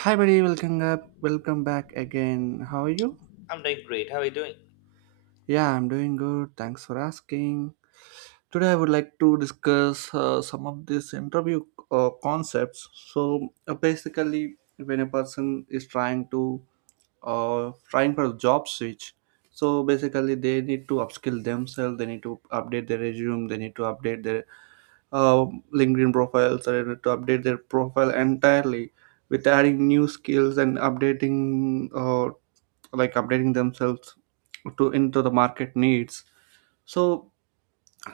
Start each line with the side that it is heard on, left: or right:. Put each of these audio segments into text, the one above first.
right: Hi, buddy. Welcome up. Welcome back again. How are you?
left: I'm doing great. How are you doing?
right: Yeah, I'm doing good. Thanks for asking. Today, I would like to discuss some of these interview concepts. Basically, when a person is trying to trying for a job switch, so basically they need to upskill themselves. They need to update their resume. They need to update their uh, LinkedIn profiles or to update their profile entirely with adding new skills and updating like updating themselves to into the market needs. So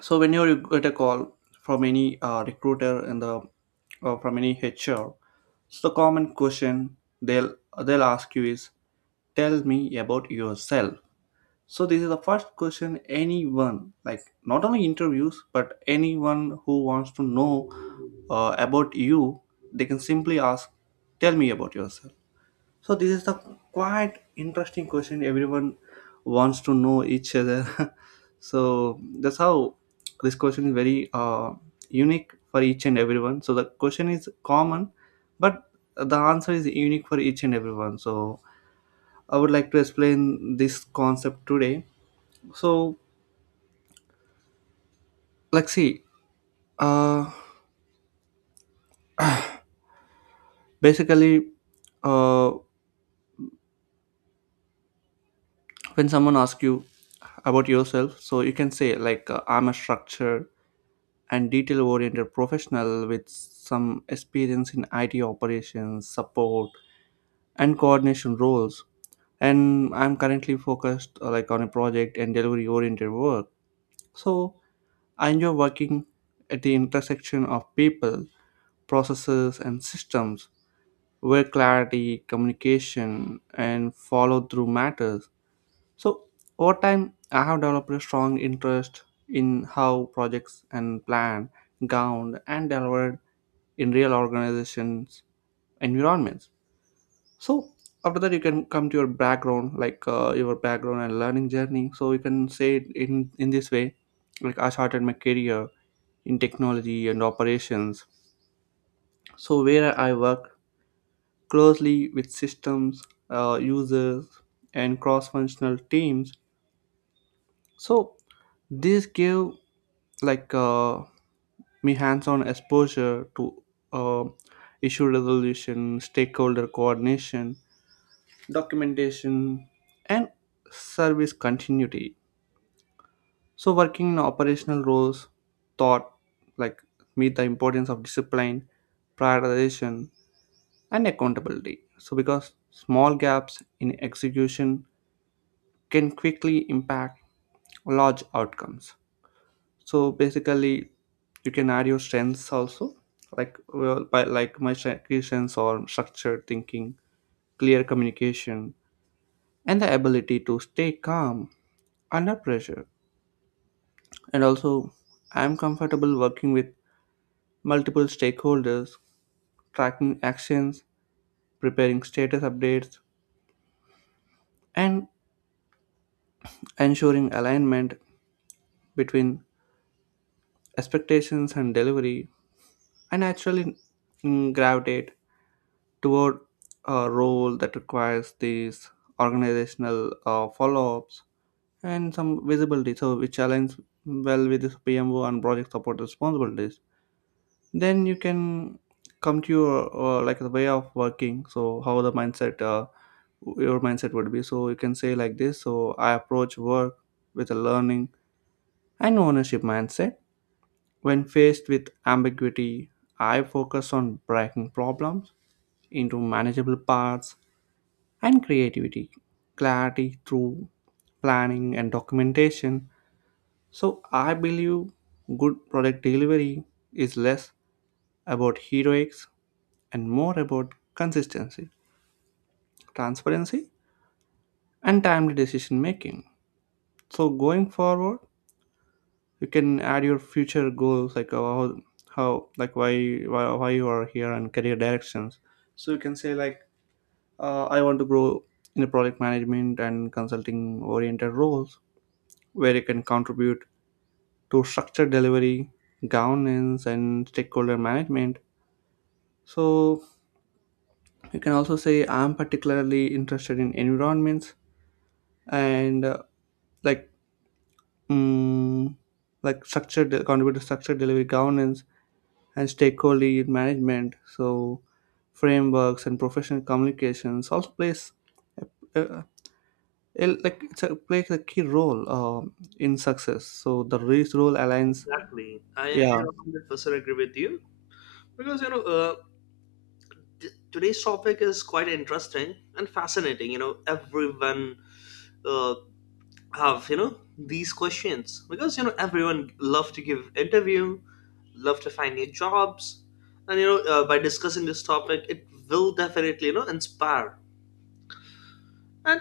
right: so when you get a call from any recruiter in the from any HR, so the common question they'll ask you is, tell me about yourself. So this is the first question anyone, like not only interviews, but anyone who wants to know about you, they can simply ask, "Tell me about yourself." So this is the quite interesting question everyone wants to know each other. So that's how this question is very unique for each and everyone. So the question is common, but the answer is unique for each and everyone. So I would like to explain this concept today, so, like, see, uh, basically, uh, when someone asks you about yourself, so you can say, like, I'm a structure and detail oriented professional with some experience in IT operations, support, and coordination roles. And I'm currently focused like on a project and delivery oriented work. So I enjoy working at the intersection of people, processes, and systems where clarity, communication, and follow through matters. So, over time, I have developed a strong interest in how projects and plan, governed, and delivered in real organizations environments. So, after that, you can come to your background, like your background and learning journey. So, you can say it in this way like, I started my career in technology and operations. So, where I work closely with systems, users, and cross-functional teams. So this gave like uh, me hands-on exposure to uh, issue resolution, stakeholder coordination, documentation, and service continuity. So working in operational roles taught like me the importance of discipline, prioritization, and accountability. So because small gaps in execution can quickly impact large outcomes. So basically, you can add your strengths also, like well, by like key strengths or structured thinking, clear communication, and the ability to stay calm under pressure. And also, I am comfortable working with multiple stakeholders, tracking actions, preparing status updates, and ensuring alignment between expectations and delivery. I naturally gravitate toward a role that requires these organizational follow-ups and some visibility so which aligns well with this PMO and project support responsibilities. Then you can come to your like the way of working, so how the mindset, your mindset would be. So you can say like this. So I approach work with a learning and ownership mindset. When faced with ambiguity, I focus on breaking problems into manageable parts and creativity, clarity through planning and documentation. So I believe good product delivery is less about heroics and more about consistency, transparency, and timely decision making. So going forward, you can add your future goals like how like why you are here and career directions. So you can say like, I want to grow in a product management and consulting oriented roles where it can contribute to structured delivery, governance, and stakeholder management. So you can also say I'm particularly interested in environments and like mm, structured contribute to structured delivery governance and stakeholder management. So frameworks and professional communications also plays uh, like it's a, plays a key role in success. So the risk role aligns,
left: Exactly, I
right: yeah.
left: 100% agree with you because today's topic is quite interesting and fascinating. Everyone uh, have these questions because everyone love to give interview, love to find new jobs, and by discussing this topic, it will definitely inspire and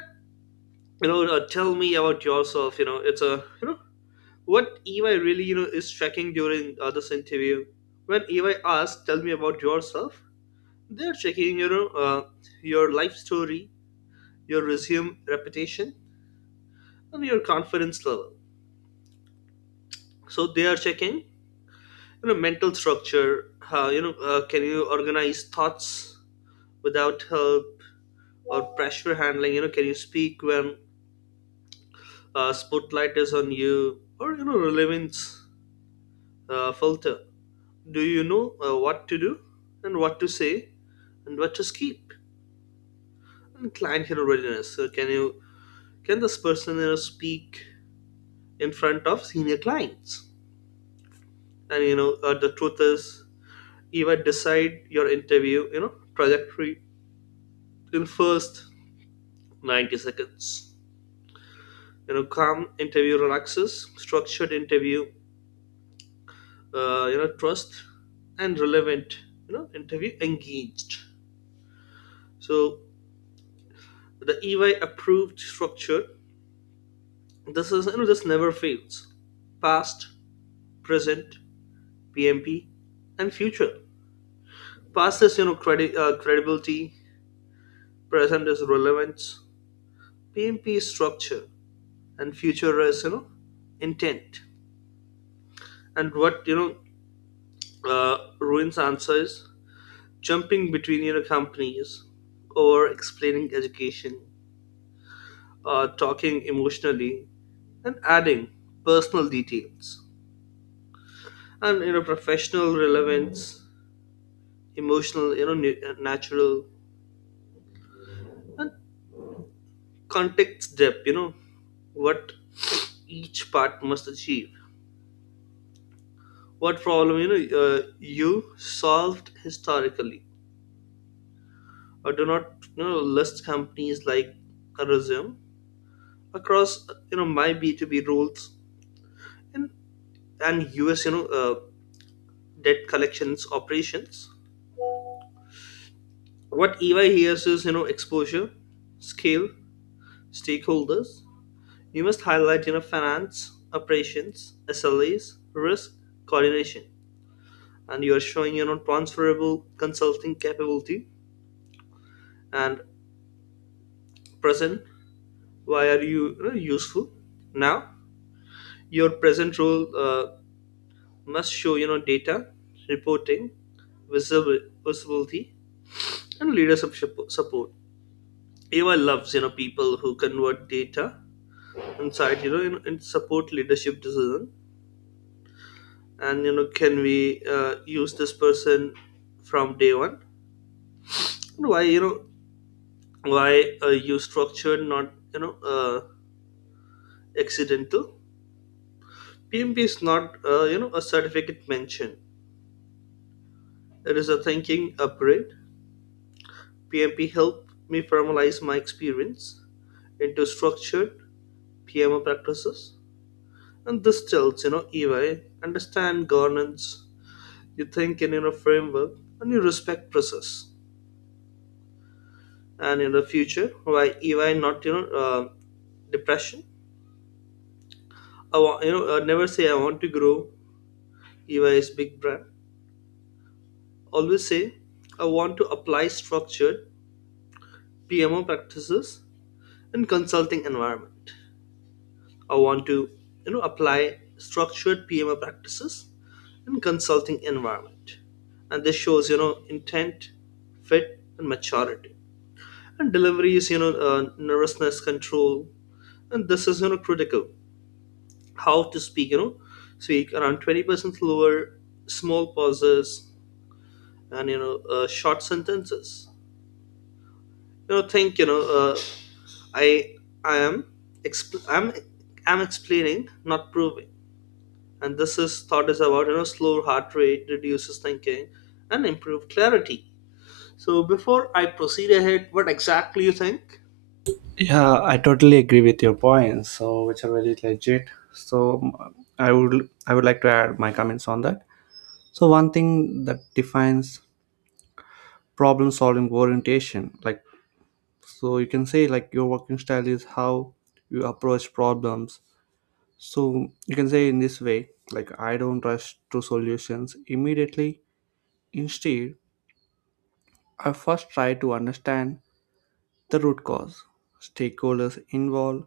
left: tell me about yourself. It's a what EY really is checking during this interview. When EY asks, "Tell me about yourself," they're checking uh, your life story, your resume, reputation, and your confidence level. So they are checking mental structure. Can you organize thoughts without help or pressure handling? Can you speak when spotlight is on you, or relevance filter? Do you know what to do and what to say, and what to skip. And client hero readiness. So can this person, you know, speak in front of senior clients? And the truth is, you might decide your interview trajectory in first 90 seconds. Calm interview relaxes, structured interview, trust and relevant, interview engaged. So the EY approved structure. This is, this never fails. Past, present, PMP, and future. Past is credibility, present is relevance, PMP is structure, and future is intent. And what ruins answers, jumping between companies, or explaining education, talking emotionally, and adding personal details and professional relevance, emotional natural context depth. What each part must achieve: what problem you solved historically, or do not list companies like a resume across my B2B rules, and and us debt collections operations. What EY hears is exposure, scale, stakeholders. You must highlight finance, operations, SLAs, risk, coordination, and you are showing transferable consulting capability. And present: why are you useful now. Your present role must show data, reporting, visible visibility, and leadership support. AI loves people who convert data inside, in support leadership decision, and can we use this person from day one. And why you structured, not accidental. PMP is not, a certificate mention. It is a thinking upgrade. PMP helped me formalize my experience into structured PMO practices, and this tells EY understand governance. You think in framework, and you respect process. And in the future, why EY, not depression? I want, I never say I want to grow. EY is big brand. Always say I want to apply structured PMO practices in consulting environment. I want to apply structured PMO practices in consulting environment, and this shows intent, fit, and maturity. And delivery is nervousness control, and this is critical. How to speak: around 20% lower, small pauses, and short sentences. Think. I I am expl- I'm I'm explaining, not proving. And this is thought is about slow heart rate reduces thinking and improve clarity. So before I proceed ahead, what exactly you think?
right: Yeah, I totally agree with your points, so which are very legit. So I would like to add my comments on that. So one thing that defines problem solving orientation, like, so you can say like your working style is how you approach problems. So you can say in this way, like, I don't rush to solutions immediately. Instead, I first try to understand the root cause, stakeholders involved,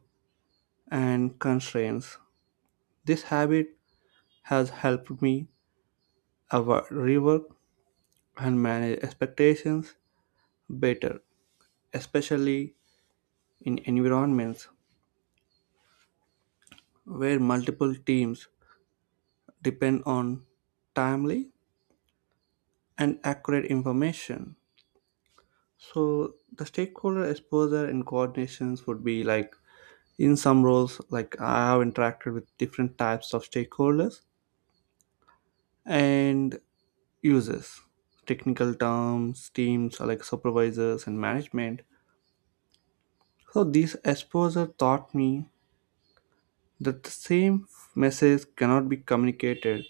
right: and constraints. This habit has helped me rework and manage expectations better, especially in environments where multiple teams depend on timely and accurate information. So the stakeholder exposure and coordinations would be like, in some roles, like I have interacted with different types of stakeholders and users, technical terms, teams, or like supervisors and management. So this exposure taught me that the same message cannot be communicated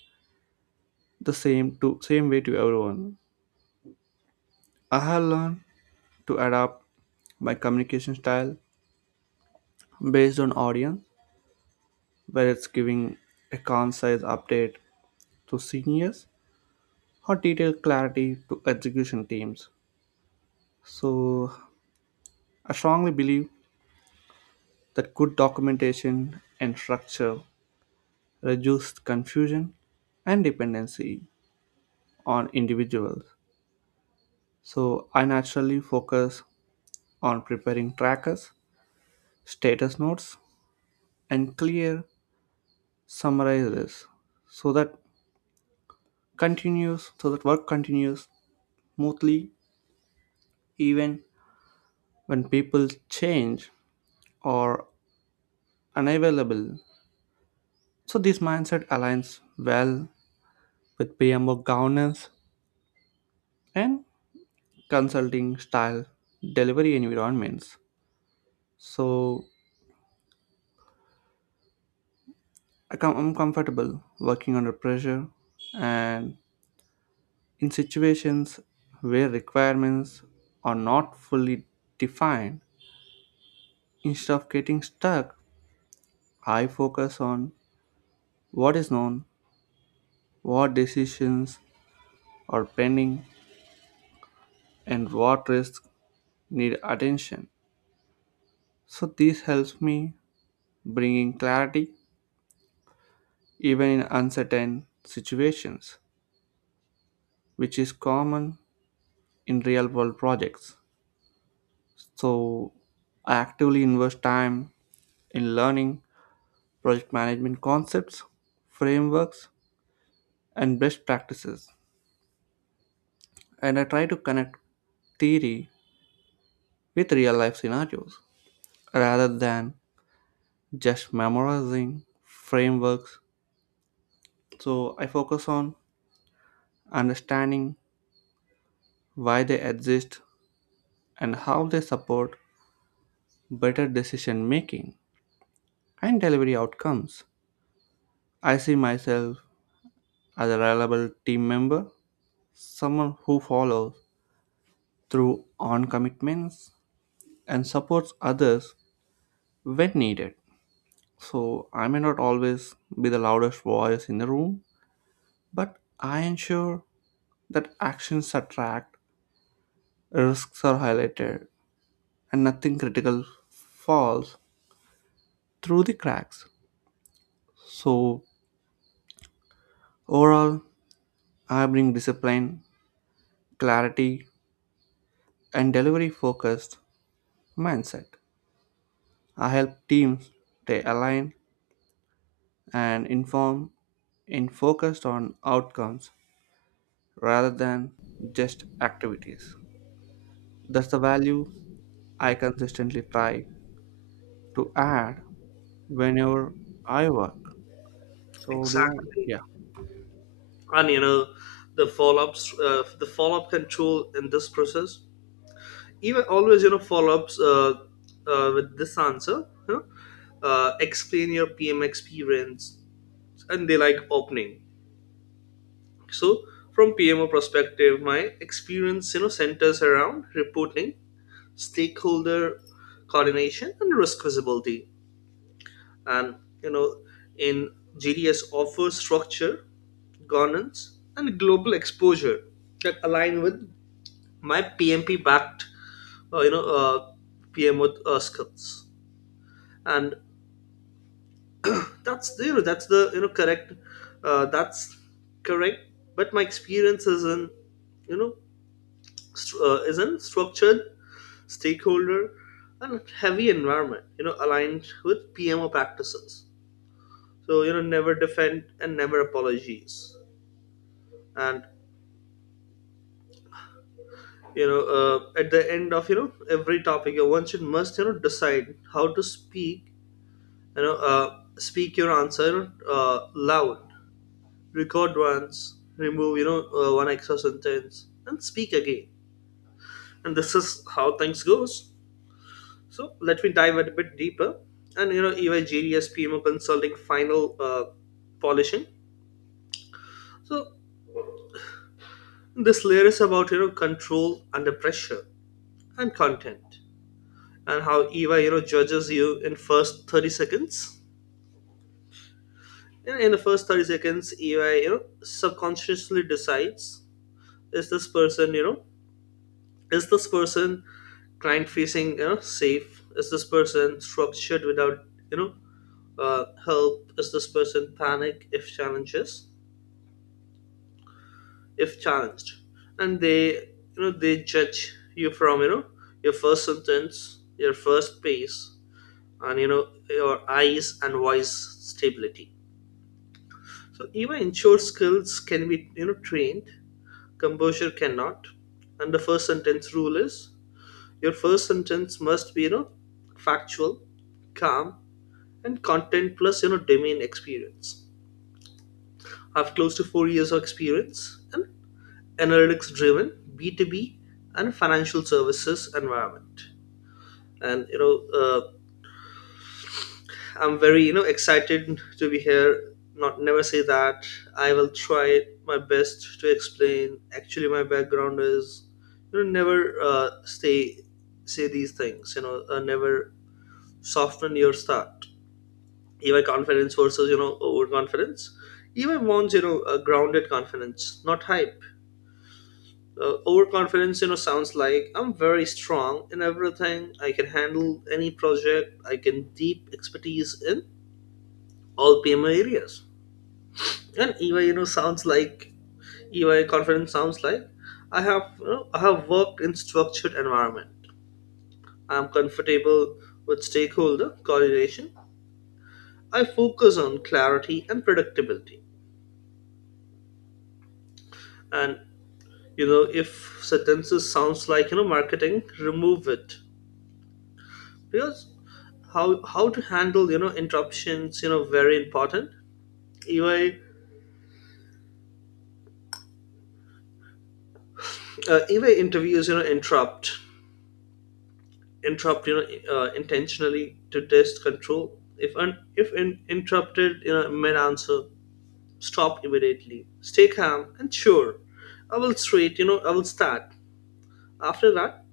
right: the same to same way to everyone. I have learned to adapt my communication style based on audience, whether it's giving a concise update to seniors or detailed clarity to execution teams. So I strongly believe that good documentation and structure reduce confusion and dependency on individuals. So I naturally focus on preparing trackers, status notes, and clear summarizes so that work continues smoothly even when people change or unavailable. So this mindset aligns well with PMO governance and consulting style delivery environments. So I'm comfortable working under pressure and in situations where requirements are not fully defined. Instead of getting stuck, I focus on what is known, what decisions are pending, and what risks need attention. So this helps me bringing clarity even in uncertain situations, which is common in real world projects. So I actively invest time in learning project management concepts, frameworks, and best practices. And I try to connect theory with real life scenarios rather than just memorizing frameworks. So I focus on understanding why they exist and how they support better decision making and delivery outcomes. I see myself as a reliable team member, someone who follows through on commitments and supports others when needed. So I may not always be the loudest voice in the room, but I ensure that actions are tracked, risks are highlighted, and nothing critical falls through the cracks. So overall, I bring discipline, clarity, and delivery focused mindset. I help teams stay aligned and inform and focused on outcomes rather than just activities. That's the value I consistently try to add whenever I work. So do I.
left: Exactly,
right: Yeah.
left: and the follow ups, the follow up control in this process. Even always follow ups with this answer. Explain your PM experience, and they like opening. So from PMO perspective, my experience centers around reporting, stakeholder coordination, and risk visibility. And you know, in GDS offers structure, governance, and global exposure that align with my PMP backed uh, you know uh, PMO skills. And that's the correct that's correct. But my experience is in you know structured, stakeholder, and heavy environment, aligned with PMO practices. So never defend and never apologies. And at the end of every topic, one should must decide how to speak. Speak your answer loud, record once, remove one extra sentence, and speak again. And this is how things goes. So let me dive a bit deeper. And EYGDS PMO consulting final polishing. So this layer is about control under pressure and content, and how EY judges you in first 30 seconds. In the first 30 seconds, EY subconsciously decides: is this person is this person client facing, safe? Is this person structured without you know help? Is this person panic if challenges, if challenged? And they judge you from your first sentence, your first pace, and your eyes and voice stability. So even insured skills can be trained, composure cannot. And the first sentence rule is: your first sentence must be factual, calm, and content, plus domain experience. I have close to 4 years of experience and analytics driven B2B and financial services environment. And I'm very excited to be here, not never say that. I will try my best to explain actually my background is never stay, say these things never soften your start. EY confidence versus overconfidence. EY wants a grounded confidence, not hype. Overconfidence, sounds like, I'm very strong in everything. I can handle any project. I can deep expertise in all PMO areas. And EY sounds like, EY confidence sounds like, I have worked in structured environment. I'm comfortable with stakeholder coordination. I focus on clarity and predictability. And if sentences sounds like marketing, remove it. Because how to handle interruptions very important. Eva uh, eva interviews interrupt intentionally to test control. If interrupted, mid answer, stop immediately, stay calm and sure, I will straight, I will start after that.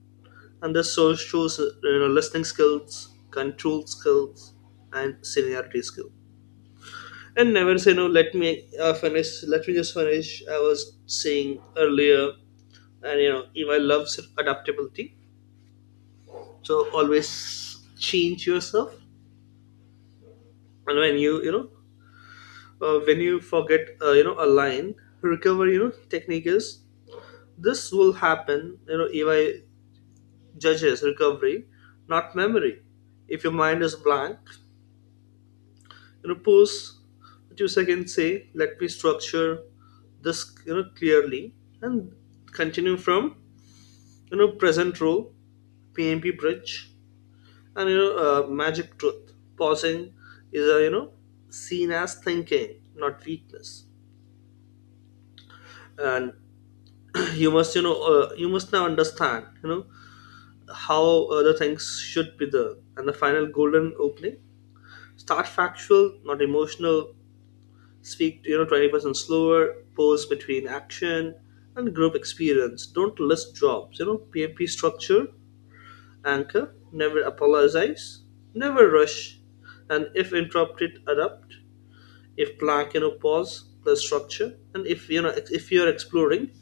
left: And this shows, listening skills, control skills, and seniority skills. And never say no, let me finish, let me just finish I was saying earlier. And eva loves adaptability. So always change yourself. And when you forget a line, recover, technique is, this will happen. Eva judges recovery, not memory. If your mind is blank, pose that you can say, let me structure this clearly, and continue from present role, PMP bridge, and, magic truth. Pausing is, a, seen as thinking, not weakness. And you must now understand how the things should be done. And the final golden opening: start factual, not emotional, Speak 20% slower, pause between action, and group experience. Don't list jobs, PMP structure, anchor, never apologize, never rush, and if interrupted, adapt. If blank, pause the structure. And if you're exploring,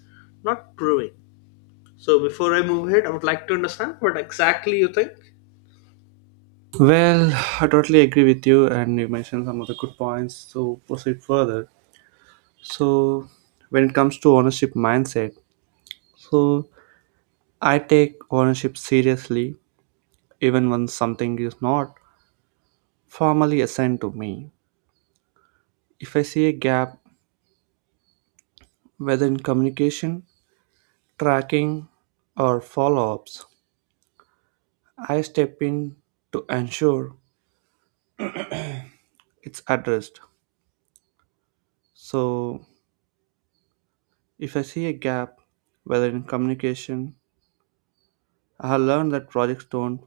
left: not proving. So before I move ahead, I would like to understand what exactly you think.
right: Well, I totally agree with you, and you mentioned some of the good points. So proceed further. So when it comes to ownership mindset, so I take ownership seriously, even when something is not formally assigned to me. If I see a gap, whether in communication, tracking, or follow ups, I step in to ensure it's addressed. So, if I see a gap, whether in communication, I have learned that projects don't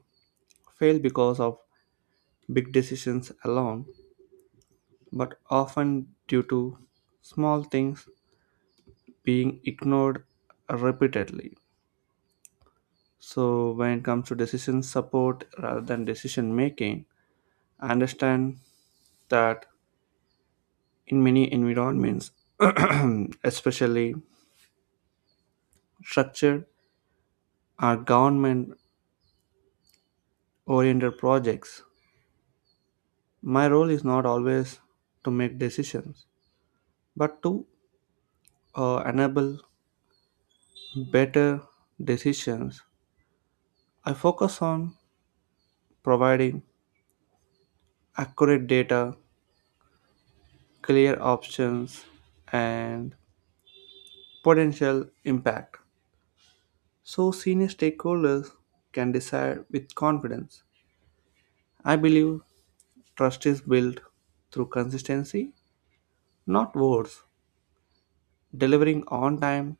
right: fail because of big decisions alone, but often due to small things being ignored repeatedly. So, when it comes to decision support rather than decision making, I understand that in many environments, especially structured or government oriented projects, my role is not always to make decisions, but to enable better decisions. I focus on providing accurate data, clear options, and potential impact so senior stakeholders can decide with confidence. I believe trust is built through consistency, not words. Delivering on time,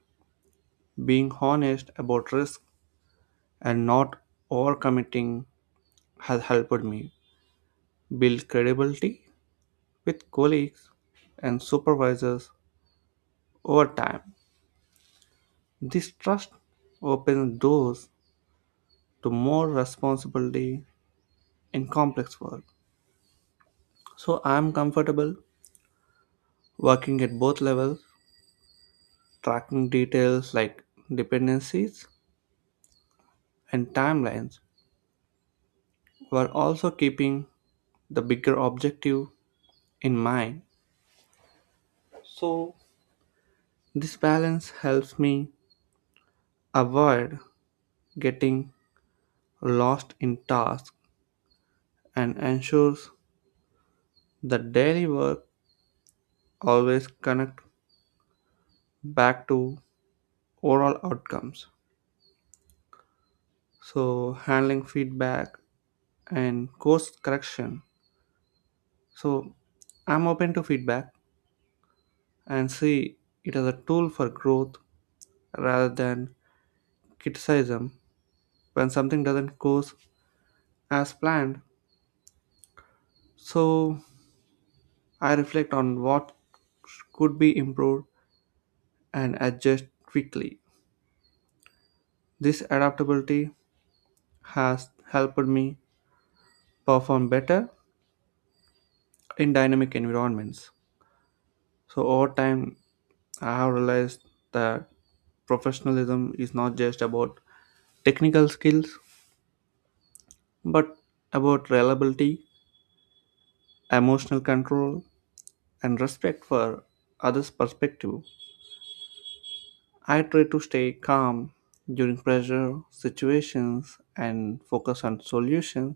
right: being honest about risk, and not overcommitting has helped me build credibility with colleagues and supervisors over time. This trust opens doors to more responsibility in complex work. So I'm comfortable working at both levels, tracking details like dependencies and timelines, while also keeping the bigger objective in mind. So this balance helps me avoid getting lost in tasks and ensures that daily work always connect back to overall outcomes. So, handling feedback and course correction, so I'm open to feedback and see it as a tool for growth rather than criticism. When something doesn't go as planned, so I reflect on what could be improved and adjust quickly. This adaptability has helped me perform better in dynamic environments. So over time, I have realized that professionalism is not just about technical skills, but about reliability, emotional control, and respect for others' perspective. I try to stay calm during pressure situations and focus on solutions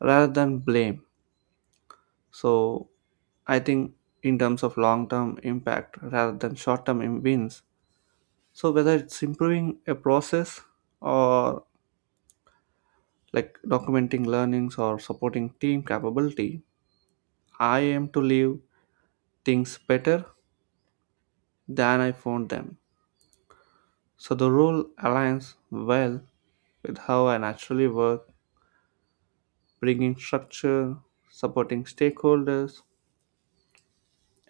right: rather than blame. So I think in terms of long-term impact rather than short-term wins, so whether it's improving a process or like documenting learnings or supporting team capability, I aim to leave things better than I found them. So the role aligns well with how I naturally work, bringing structure, supporting stakeholders,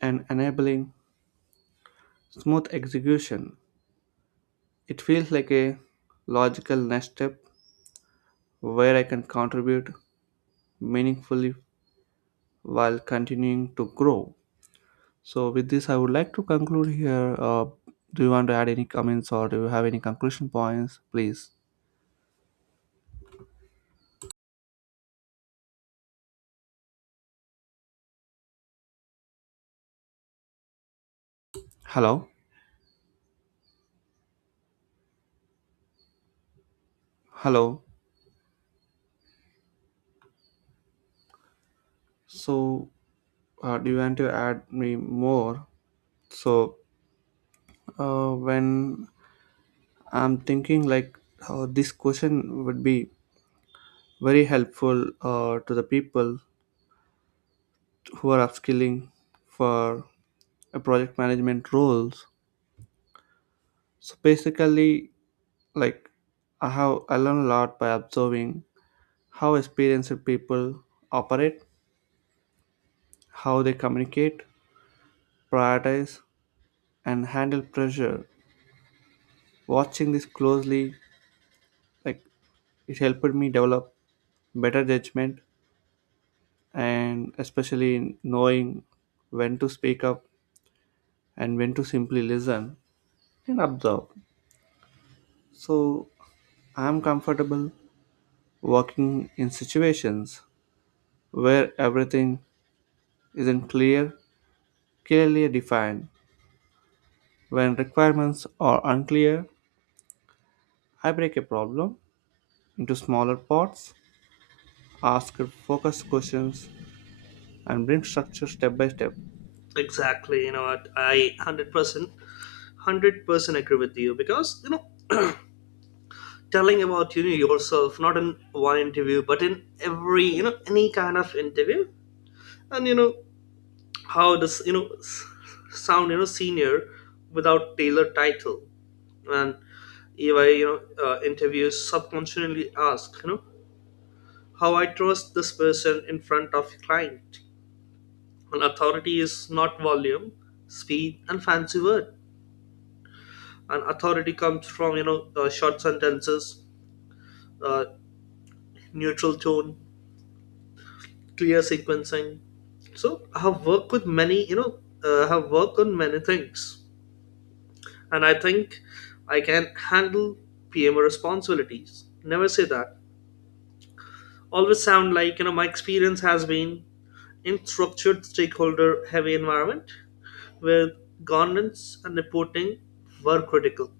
right: and enabling smooth execution. It feels like a logical next step where I can contribute meaningfully while continuing to grow. So, with this, I would like to conclude here. Do you want to add any comments or do you have any conclusion points, please? Hello, hello. So, do you want to add me more? So, when I'm thinking like this question would be very helpful to the people who are upskilling for a project management roles. So basically, like, I learn a lot by observing how experienced people operate, how they communicate, prioritize, and handle pressure. Watching this closely, like, it helped me develop better judgment and especially in knowing when to speak up and when to simply listen and observe. So I'm comfortable working in situations where everything isn't clear, clearly defined. When requirements are unclear, I break a problem into smaller parts, ask focused questions, and bring structure step by step.
left: Exactly, you know what? I 100%, 100% agree with you because telling about yourself, not in one interview but in every any kind of interview. And how does sound senior without tailored title. And if I interviews subconsciously ask, how I trust this person in front of client. And authority is not volume, speed, and fancy word. And authority comes from short sentences uh, neutral tone, clear sequencing. So I have worked with many, I have worked on many things, and I think I can handle PMO responsibilities. Never say that. Always sound like my experience has been in structured stakeholder heavy environment where governance and reporting were critical.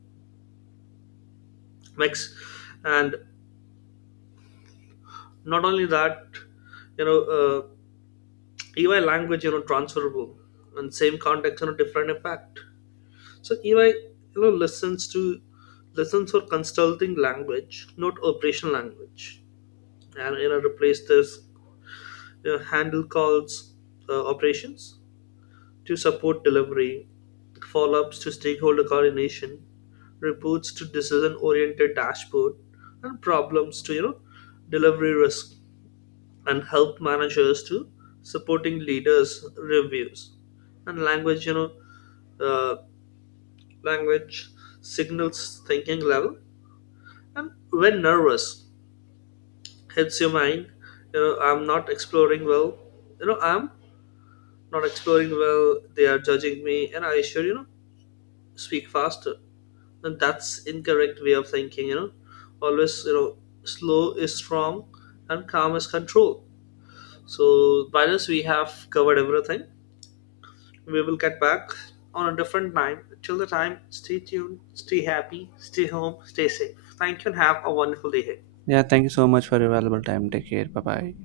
left: Mix, and not only that, you know, uh, EY language transferable, and same context different impact. So EYknow, listens to listens for consulting language, not operational language. And replace this handle calls operations to support delivery, follow-ups to stakeholder coordination, reports to decision-oriented dashboard, and problems to delivery risk, and help managers to supporting leaders reviews, and language you know uh, language signals thinking level. And when nervous hits your mind, I'm not exploring well. I'm not exploring well. They are judging me, and I should, speak faster. And that's incorrect way of thinking. Always, slow is strong, and calm is control. So by this, we have covered everything. We will get back on a different time. Till the time, stay tuned, stay happy, stay home, stay safe. Thank you, and have a wonderful day ahead.
right: Yeah, thank you so much for your valuable time. Take care. Bye bye.